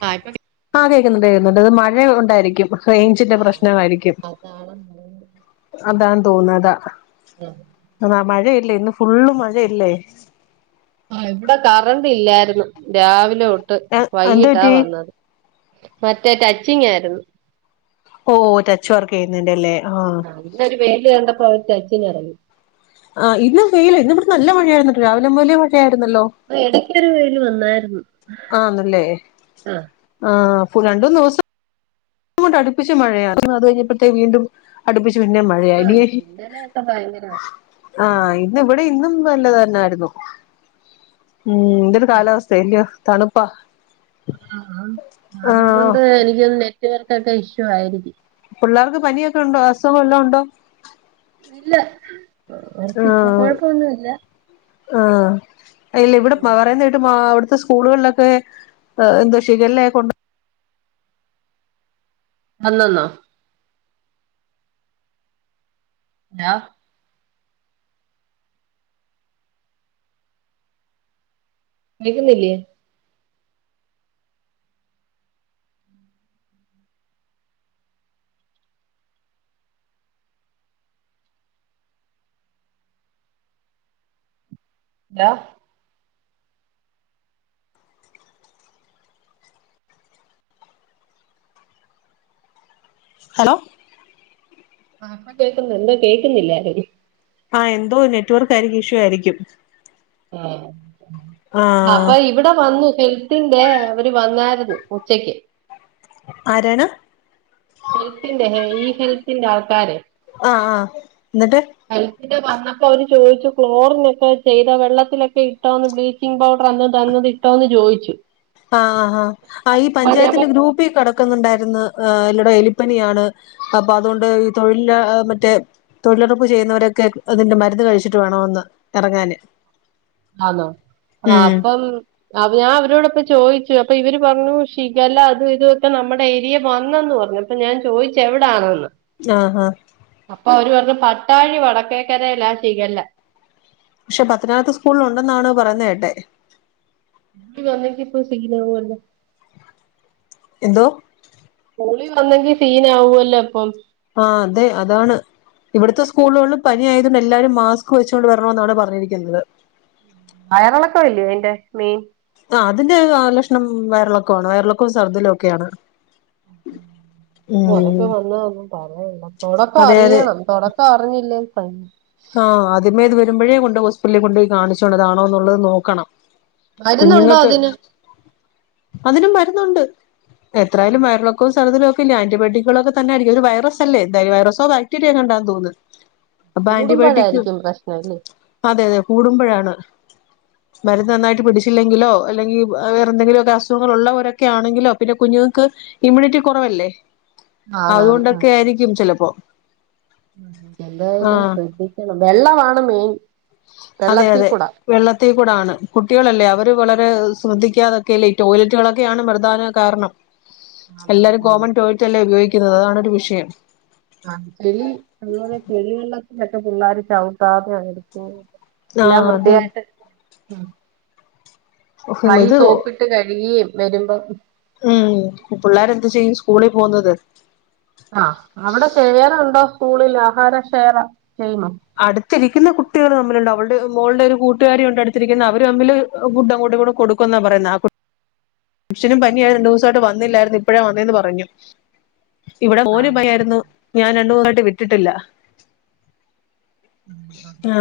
ചായക്കടി ആ കേക്കുന്നുണ്ട് കേക്കുന്നുണ്ട് അത് മഴ ഉണ്ടായിരിക്കും റെയ്ഞ്ചിന്റെ ആഹ് പ്രശ്നമായിരിക്കും അതാണ് അതാന്ന് തോന്ന് അതാ ആഹ് ആ മഴയില്ലേ ഇന്ന് ഫുള്ള് മഴയില്ലേ ഇവിടെ കറണ്ട് ഇല്ലായിരുന്നു രാവിലെ തൊട്ട് എന്ത് വൈകിട്ടാ പറ്റി വന്നത് മറ്റേ ടച്ചിങ്ങ് ആയിരുന്നു ഓ ടച്ച് വർക്ക് ചെയ്യുന്നേന്റ അല്ലെ പിന്നെ ഒരു വെയില് കണ്ടപ്പോ [unintelligible] ആഹ് ഇന്ന് വെയില് ഇന്ന് ഇവിടെ നല്ല മഴയായിരുന്നട്ടോ രാവിലെ മുതലേ മഴയായിരുന്നല്ലോ ഇടയ്ക്കൊരു വെയിൽ വന്നായിരുന്നു ആന്നല്ലേ ആഹ് ആഹ് രണ്ടൂന്ന് ദിവസം അങ്ങോട്ട് അടുപ്പിച്ച് മഴയാണ് അത് കഴിഞ്ഞപ്പോഴേക്ക് വീണ്ടും അടുപ്പിച്ച് പിന്നെ മഴ ആഹ് ഇന്നലെ ഒക്കെ ഭയങ്കരായിരുന്ന് ആഹ് ഇന്ന് ഇവിടെ ഇന്നും നല്ലത് തന്നെയായിരുന്നു ഉം എന്തൊരു കാലാവസ്ഥയ അല്ലയോ തണുപ്പാ ആഹ് അതുകൊണ്ട് എനിക്ക് തോന്ന് നെറ്റ്‌വർക്കിന്റെ ഇഷ്യൂ ആയിരിക്കും പിള്ളേർക്ക് പനിയൊക്കെ ഉണ്ടോ അസുഖം വല്ലോം ഉണ്ടോ ഇല്ല അവർക്ക് ഇപ്പ ആഹ് കുഴപ്പൊന്നു ഇല്ല ആഹ് ഇല്ല ഇവിടെ പറയുന്ന കേട്ട് അവിടുത്തെ സ്കൂളുകളിലൊക്കെ എന്തുവാ ഷിഖല്ലേ കൊണ്ട് [unintelligible] [unintelligible] വിളിക്കുന്നില്ലേ ഹലോ ഹലോ ആഹ് കേൾക്കുന്നുണ്ട് കേൾക്കുന്നില്ലായിരുന്നു ആഹ് എന്തോ നെറ്റ്വർക്ക് ആയിരിക്കും ഇഷ്യൂ ആയിരിക്കും അപ്പ ആഹ് ഇവിടെ വന്നു [unintelligible] അവര് വന്നായിരുന്നു ഉച്ചക്ക് ആരാണ് ഹെൽത്തിന്റെ ഈ ഹെൽത്തിന്റെ ആൾക്കാര് ആഹ് ആഹ് എന്നിട്ട് ഹെൽത്തിന്റെ വന്നപ്പോ അവര് ചോദിച്ചു ക്ലോറിൻ ഒക്കെ ചെയ്ത വെള്ളത്തിലൊക്കെ ഇട്ടോന്ന് ബ്ലീച്ച് ബ്ലീച്ചിംഗ് പൗഡർ അന്ന് തന്നത് ഇട്ടോ എന്ന് ചോദിച്ചു ആഹ് ആഹ് ആഹ് ഈ അപ്പൊ ഞാൻ പഞ്ചായത്തിന്റെ പറഞ്ഞു ഗ്രൂപ്പികെട ക്കുന്നുണ്ടായിരുന്നു എല്ലാടം എലിപ്പനിയാണ് അപ്പൊ അതുകൊണ്ട് ഈ തൊഴില മറ്റേ തൊഴിലുറപ്പ് ചെയ്യുന്നവരൊക്കെ അതിന്റെ മരുന്ന് കഴിച്ചിട്ട് വേണമെന്ന് ഇറങ്ങാന് ആന്നോ ആഹ് ഉം അപ്പം അവര് ഞാൻ അവരോടൊക്കെ ചോദിച്ചു അപ്പം ഇവര് പറഞ്ഞു ഷിഗെല്ല അതു ഇതുക്കെ നമ്മുടെ ഏരിയെ വന്നന്ന് പറഞ്ഞു അപ്പൊ ഞാൻ ചോദിച്ച് എവിടാണന്ന് ആഹ് ആഹ് അപ്പൊ അവര് പറഞ്ഞു പട്ടാഴി വടക്കേക്കരയിലാ ഷിഗെല്ല പക്ഷെ പത്തനാപുരത്ത് സ്കൂളിൽ ഉണ്ടെന്നാണ് പറയുന്നത് കേട്ടെ [unintelligible] ഇപ്പോ സീനാവുവല്ലേ എന്തോ സ്കൂളി വന്നെങ്കി സീനാവുവല്ലോ ഇപ്പം ആഹ് അതെ അതാണ് ഇവിടത്തെ സ്കൂളുകളിൽ പനി ആയത് കൊണ്ട് എല്ലാരും മാസ്ക് വെച്ചുകൊണ്ട് വരണമെന്നാണ് പറഞ്ഞിരിക്കുന്നത് വയറിളക്കം അല്ലയോ ഇതിന്റെ മെയിൻ ആഹ് അതിന്റെ ലക്ഷണം വയറിളക്കം ആണ് വയറിളക്കവും ചർദ്ദിൽഒക്കെ ആണ് അതൊക്കെ വന്ന ഒന്നും പറയണ്ട തുടക്കം അതെ അതെ അറിയണം തുട ഇപ്പറഞ്ഞില്ലേ പറഞ്ഞു ആ ആദ്യമേയിത് വരുമ്പഴേ കൊണ്ട് ഹോസ്പിറ്റലി കൊണ്ടോയി കാണിച്ചോണം ഇതാണോന്ന്ള്ളത് നോക്കണം മരുന്നുണ്ടോ കുഞ്ഞുങ്ങക്ക് അതിന് അതിനും മരുന്നുണ്ട് എത്രായാലും ഉണ്ട്. വയറിളൊക്കൊ ചർദിലൊക്കെല്ലേ? ആന്റിബയോട്ടിക്കുകളൊക്കെ തന്നായിരിക്കും ഇതൊരു വൈറസല്ലേ എന്തായാലും വൈറസോ, ബാക്ടീരിയെങ്ങാണ്ടാന്ന് തോന്നുന്ന് അപ്പൊ ആന്റിബയോട്ടിക് കൂടുമ്പോഴായിരിക്കും പ്രശ്നം അല്ലേ അതെയതെ കൂടുമ്പഴാണ് മരുന്ന് നന്നായിട്ട് പിടിച്ച് ട്ടില്ലെങ്കിലോ അല്ലെങ്കി വേറെന്തെങ്കിലുവൊക്കെ അസുഖങ്ങളുള്ളവരൊക്കെയാണെങ്കിലോ പിന്നെ കുഞ്ഞുങ്ങക്ക് ഇമ്മ്യൂണിറ്റി കൊറവല്ലേ? ആണാണ് ആ അതുകൊണ്ടൊക്കെയായിരിക്കും ചെലപ്പോ എന്തായാലും ശ്രദ്ധിക്കണം വെള്ളവാണ് മെയിൻ അതെ വെള്ളത്തിൽ അതെ കൂടെ വെള്ളത്തി കൂടാണ് കുട്ടികളല്ലേ അവര് വളരെ ശ്രദ്ധിക്കാതൊക്കെല്ലേ ഈ ടോയ്ലറ്റുകളൊക്കെയാണ് പ്രധാന കാരണം ആണാണ് എല്ലാരും ഉം കോമൺ ടോയ്ലറ്റല്ലേ ഉപയോഗിക്കുന്നത് അതാണൊരു വിഷയം ആ ചെിളി അതുപോലെ ചെളി വെള്ളത്തിലൊക്കെ പിള്ളേര് ചവിട്ടാതെ എടുക്ക എല്ലാം ആഹ് അത് വൃത്തിയായിട്ട് കൈ ഇത് സോപ്പിട്ട് കഴുകിയും വെരുമ്പം മ് പിള്ളേരെന്ത് ചെയ്യും സ്കൂളി പോകുന്നത് ആ അവിടെ ശെയറുണ്ടോ സ്കൂളില് ആഹാരം ശെയെറ ചെയ്യുമോ? അടുത്തിരിക്കുന്ന കുട്ടികൾ തമ്മിലുണ്ട് അവളുടെ മോളുടെ ഒരു കൂട്ടുകാരിയ്ണ്ട് അടുത്തിരിക്കുന്ന അവര് തമ്മില് ഫുഡ് അങ്ങോട്ടിങ്ങോട്ടും കൊടുക്കുന്നാ പറയുന്നേ ആ കുട്ടി മിഷനും പനിയായി രണ്ട് ദുവസായിട്ട് വന്നില്ലായിരുന്നു ഇപ്പഴേ വന്നേന്ന് പറഞ്ഞു ഇവടെ ആ മോന് പനിയായിരുന്നു ഞാൻ രണ്ടുസായിട്ട് വിട്ടിട്ടില്ല ഉം. ആ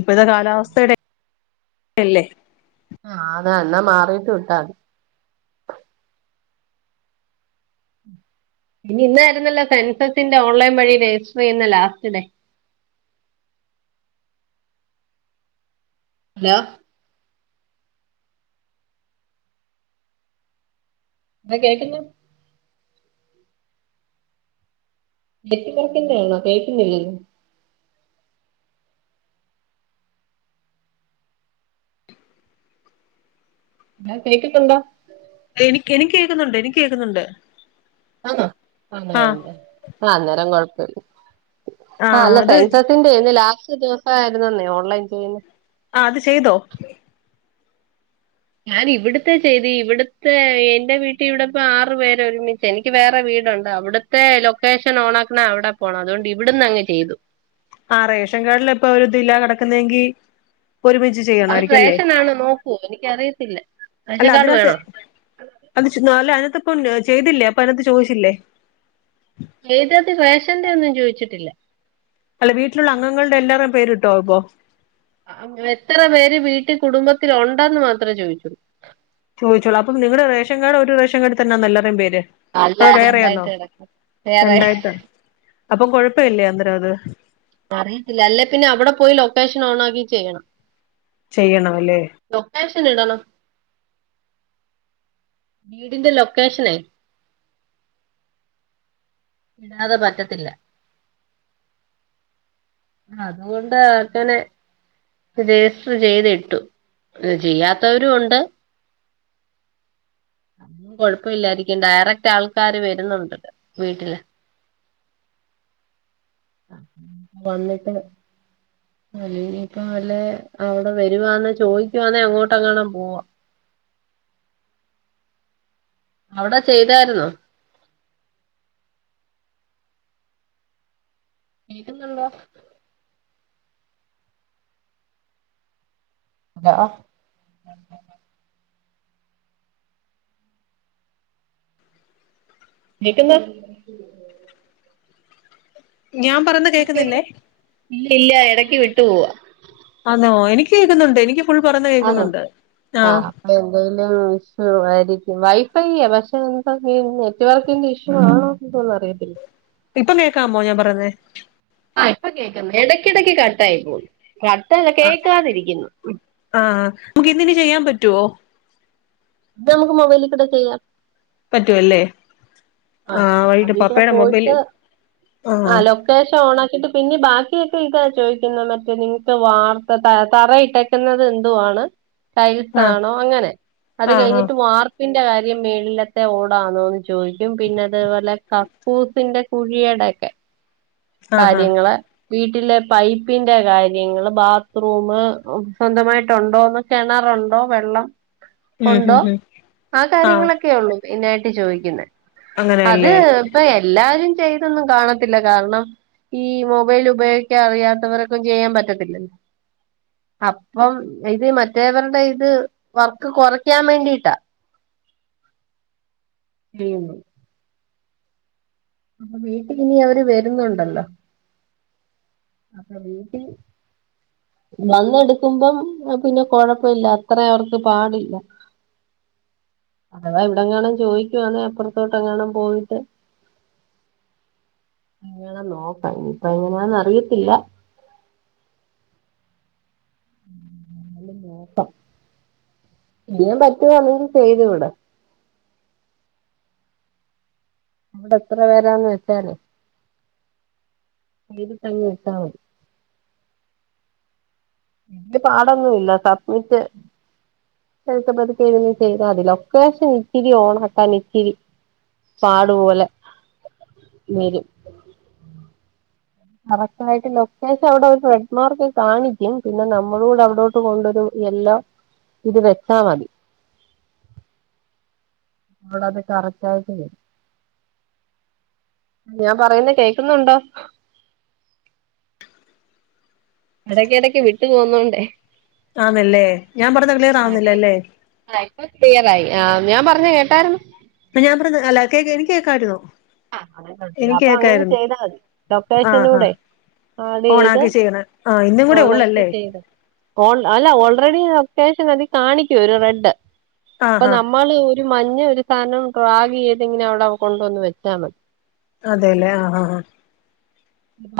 ഇപ്പത്തെ കാലാവസ്ഥയുടെ ഒക്കയല്ലേ? ആണോ എന്നാ മാറിയിട്ട് വിട്ടാതി പിന്നെ ഇന്നായിരുന്നല്ലോ സെൻസസിന്റെ ഓൺലൈൻ വഴി രജിസ്റ്റർ ചെയ്യുന്ന ലാസ്റ്റ് ഡേ ഹലോ എടാ കേൾക്കുന്നോ? നെറ്റ്‌വർക്കിന്റെയാണോ? കേൾക്കുന്നില്ലല്ലോ [unintelligible] എനിക്ക് എനിക്ക് കേക്കുന്നുണ്ട് എനിക്ക് കേക്കുന്നുണ്ട് ആഹാ അതെയതെ അന്നേരം കൊഴപ്പവില്ല ആ ആഹ് അല്ല അത് സെൻസസ് ന്റെ ലാസ്റ്റ് ദിവസായിരുന്നന്നേ ഓൺലൈൻ ചെയ്യുന്നെ ആ അത് ചെയ്തോ? ഞാനിവിടുത്തെ ചെയ്തു ഇവിടുത്തെ എന്റെ വീട്ടിയിവിടപ്പം ആറ് പേരൊരുമിച്ചാ എനിക്ക് വേറെ വീടുണ്ട് അവ്ടെ ത്തെ ലൊക്കേഷൻ ഓണാക്കണെ അവടെ പോണം അതോണ്ട് ഇവിടന്നങ്ങ് ചെയ്തു ആഹ് റേഷൻ കാർഡില് ഇപ്പൊരു ഇതില്ല കെടക്കുന്നെങ്കി ഇപ്പൊ ഒരുമിച്ച് അവർ ചെയ്യണമായിരിക്കും അല്ലേ റേഷനാണ് നോക്കോ എനിക്കറിയത്തില്ല അല്ല റേഷൻ കാട് അതിനകത്ത് വേണോ? അത് ചെ അല്ല അതിനാത്ത്പ്പം ചെയ്തില്ലേ? അപ്പതിനാത്ത് ചോയിച്ചില്ലേ? ചെയ്തത് റേഷന്റെയൊന്നും ചോയിച്ചിട്ടില്ല അല്ല വീട്ട്ലുള്ള അംഗങ്ങളുടെ എല്ലാരേം പേര്ട്ടോ അപ്പൊ? എത്ര പേര് വീട്ടി കുടുംബത്തിലൊണ്ടന്ന് മാത്രേ ചോയിച്ചു ചോയിച്ചൊള്ളു അപ്പ നിങ്ങള് റേഷൻ കാർഡ് ഒരു റേഷൻ കാഡിതന്നാന്നോ എല്ലാര്‌ടം പേര്? അല്ല അതോ വേറെയാന്നോ രണ്ടായിട്ട് കിടക്കും വേറെ രണ്ടായിട്ടാ അപ്പം കൊഴപ്പയില്ലെ അന്നേരവത്? അറിയത്തില്ല അല്ലേ പിന്നെ അവ്ടെ പോയി ലൊക്കേഷനോണാക്കി ചെയ്യണം ചെയ്യണമല്ലേ? ലൊക്കേഷൻ ഇടണം വീടിന്റെ ലൊക്കേഷനെ പിന്നത് പറ്റത്തില്ല അത്കൊണ്ട് ആക്കലെ രജിസ്റ്റർ ചെയ്ത്ട്ടു ഇത് ചെയ്യാത്തവരു ഒണ്ട് കൊഴപ്പൊല്ലായിരിക്കും ഡയറക്റ്റ് ആൾക്കാര് വര്ന്നോണ്ട് വീട്ടില് വന്നിട്ട് അല്ലിപ്പൊ വല്ലെ അവ്ട വരുവാന്നെ ചോയിക്കുവാന്നേ അങ്ങോട്ടെങ്ങണം പോവാ അവ്ടെ ചെയ്താര്ന്നോ ഇര്ന്നുള്ള [unintelligible] നിക്ക്ന്ന് ഞാം ഇല്ല ഇല്ല എടക്ക് വിട്ട് പോവാ ആന്നോ എനിക്ക് കേക്കുന്നോണ്ട് എനിക്ക് ഫുൾ പറെന്ന കേക്കുന്നോണ്ട് ആഹ് അപ്പ എന്തെലും ഇഷ്യൂ ആരിക്കും വൈഫൈയ്യാ പക്ഷെ എന്താന്നെ നെറ്റ് വർക്കിന്റെ ഇഷ്യൂ ആണോ എന്തുവാന്നറിയത്തില്ല ഇപ്പം കെക്കാമോ ഞാം പറെന്നേ ആഹ് ഇപ്പ കെക്കാം എടക്കിടക്ക് കട്ട ആയി പോന്ന് കട്ടല്ല കേക്കാതിരിക്ക്ന്ന് ആഹ് നമുക്ക് ഇന്ന് ഇനി ചെയ്യാം പറ്റുവോ ഇപ്പ നമുക്ക് മൊബെലിക്കുട ചെയ്യാം പറ്റുവല്ലേ ആഹ് വയ്യ്ട്ട് അതിൽ കൂടെ പാപ്പെടെ മൊബെല് ആഹ് ശേഷം ഓണാക്കിട്ട് പിന്നെ ബാക്കിയൊക്കെ ഇതാ ചോയിക്കുന്നത് മറ്റെ നിങ്ങത്ത വാർത്ത തറ തറയിട്ട ക്കുന്നത് എന്തുവാണ് ആ ടൈൽസാണോ അങ്ങനെ അത് ആ ആ കഴ്ഞ്ഞട്ട് വാർ പ്പിന്റ കാര്യം മേളിലത്തെ ഓടാണോന്ന് ചോയി ക്കും പിന്നതെപോലെ കക്കൂസിന്റ കുഴിയടെക്കെ ആ ആ കാര്യങ്ങള് വീട്ടിലെ പൈപ്പിന്റ കാര്യങ്ങള് ബാത്ത്റൂമ് സ്വന്തമായിട്ടൊണ്ടോന്ന് കെണറൊണ്ടോ വെള്ളം ഉം ഉം ഒണ്ടോ ഉം ആ കാര്യങ്ങളൊക്കെ ഒള്ളൂ മെയിനായിട്ട് ചോയിക്ക്ന്നെ ഹത് അങ്ങനെയല്ലേ ഇപ്പ എല്ലാരും ചെയ്തൊന്നും കാണത്തില്ല കാരണം ഈ മൊബെല് ഉപയോഗിക്കാറിയാത്തവറ് കൊക്കെ ചെയ്യാം പറ്റത്തില്ലല്ലോ അപ്പം ഇത് മറ്റേവര്ടെ ഇത് വർക്ക് കൊറയ്ക്കാം വേണ്ടിട്ടാ ഉം അപ്പ വീട്ടില് ഇനി അവര് വര്ന്നുണ്ടല്ലോ അപ്പൊ വീട്ടിൽ വന്നെടുക്കുമ്പം പിന്നെ കൊഴപ്പല്ല അത്ര അവർക്ക് പാടില്ല അതവാ ഇവിടെ ങ്ങാനും ചോദിക്കുവാണേ അപ്പുറത്തോട്ട് ങ്ങാനും പോയിട്ട് ങ്ങനെ നോക്കാംനിപ്പ അയിന് എങ്ങനാന്നന്ന് അറിയത്തില്ല നോട്ടം ഇനി ഞാൻ പറ്റുവാന്നെങ്കി ചെയ്തു വിടാം അവിടെ എത്ര പേരാന്ന് വെച്ചാല് നേരിട്ടങ്ങ് വെച്ച മതി അത് പാടൊന്നുംഇല്ല സപ്മിറ്റ് എലിസബത് ക്യൂവിങ് ചെയ്താൽ മതി ലൊക്കേഷൻ ഇച്ചിരി ഓണാ ക്കാൻ ഇച്ചിരി പാടുപോലെ നേര് കറക്ട് ആയിട്ട് ലൊക്കേഷൻ അവിടെ ഒര് ട്രെഡ് മാർക്ക് കാണിക്കും പിന്നെ നമ്മളൂടെ അവിടോ ട്ട് പോണ്ടൊരു യെല്ലോ ഇത് വെച്ചാ മതി നോടാതെ കറക്റ്റ് ആയിട്ടേ ഞാൻ പറയുന്ന കേൾക്കുന്നുണ്ടോ എടക്കെടയ്ക്ക് വിട്ടു പോവുന്നോണ്ടേ ആന്നല്ലേ ഞാൻ പറഞ്ഞ ക്ലീ ആഹ് ഇപ്പ ക്ലിയറായി ആഹ് ഞാൻ പറഞ്ഞ കേട്ടായിരുന്നു പ്പ ഞാൻ പറയുന്നത് അല്ല കേ എനിക്കേക്കായിരുന്നു അപ്പൊ അങ്ങനെ ചെയ്താൽ മതി ആ ആ ലൊക്കേഷനൂടെ ആട് ചെയ്ത് ഓണാക്കി ചെയ്യണേ ആ ഇന്നും കൂടെ ഓണാക്കി ഉള്ളല്ലേ ചെയ്ത് ഓൾ അല്ല ഓൾറെഡി ലൊക്കേഷൻ അതി കാണിക്കും ഒരു റെഡ് ആ അപ്പൊ ആ നമ്മള് ഒരു മഞ്ഞ ഒരു സാധനം ഡ്രാഗിയ്ത് ഇങ്ങനെ അവിടെ കൊണ്ട് വന്ന് വച്ചാ മതി അതെല്ലേ ആഹ് ആഹ് ആഹ്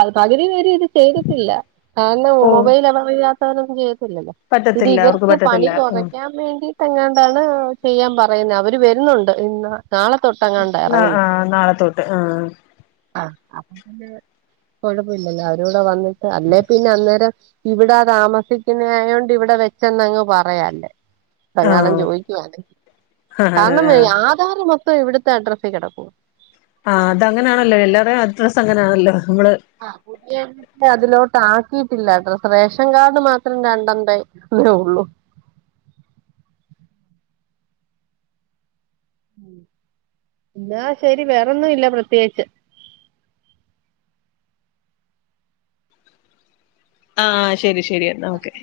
അത് പകുതി പേര് ഇത് ചെയ്തിട്ടില്ല കാരണം ഓ മൊബൈൽ അവറില്ലാത്തവനൊന്നും ചെയ്യുത്തില്ലല്ലോ പിന്നെ പറ്റത്തില്ല അവർക്ക് ഇവർക്ക് പണി പറ്റത്തില്ല ഉം കുറയ്ക്കാം വേണ്ടീട്ട് എങ്ങാണ്ടാണ് ചെയ്യാൻ പറയുന്നത് അവര് വരുന്നുണ്ട് ഇന്ന് നാളെത്തൊട്ടങ്ങാണ്ടേ ആ എറങ്ങുന്നെ ആ നാളെ തൊട്ട് ആ ആഹ് കുഴപ്പഇല്ലല്ലോ അവരൂടെ വന്നിട്ട് അല്ലേ പിന്നെ അന്നേരം ഇവിടാ താമസിക്കുന്നായോണ്ട് ഇവിടെ വെച്ചെന്നങ്ങ് പറയാല്ലേ ആ സങ്ങാണും ചോയിക്കു വാണെങ്കി ആ കാരണം ആ ഈ ആധാറ് മൊത്തം ഇവിടുത്തെ അഡ്രസ്സേ കിടക്കോ ആഹ് അത് അങ്ങനാണല്ലോ എല്ലാരേം അഡ്രസ്സ് അങ്ങനാണല്ലോ നമ്മള് ആഹ് പുട്യ അതിലോട്ട് ആക്കിയിട്ടില്ല അഡ്രസ്സ് റേഷൻ കാർഡ് മാത്രം രണ്ടെണ്ടേ ഒര് ഉള്ളൂ എന്നാ ശരി വേറൊന്നും ഇല്ല പ്രത്യേകിച്ച് ആഹ് ശരി ശരി എന്നാ ഓക്കെ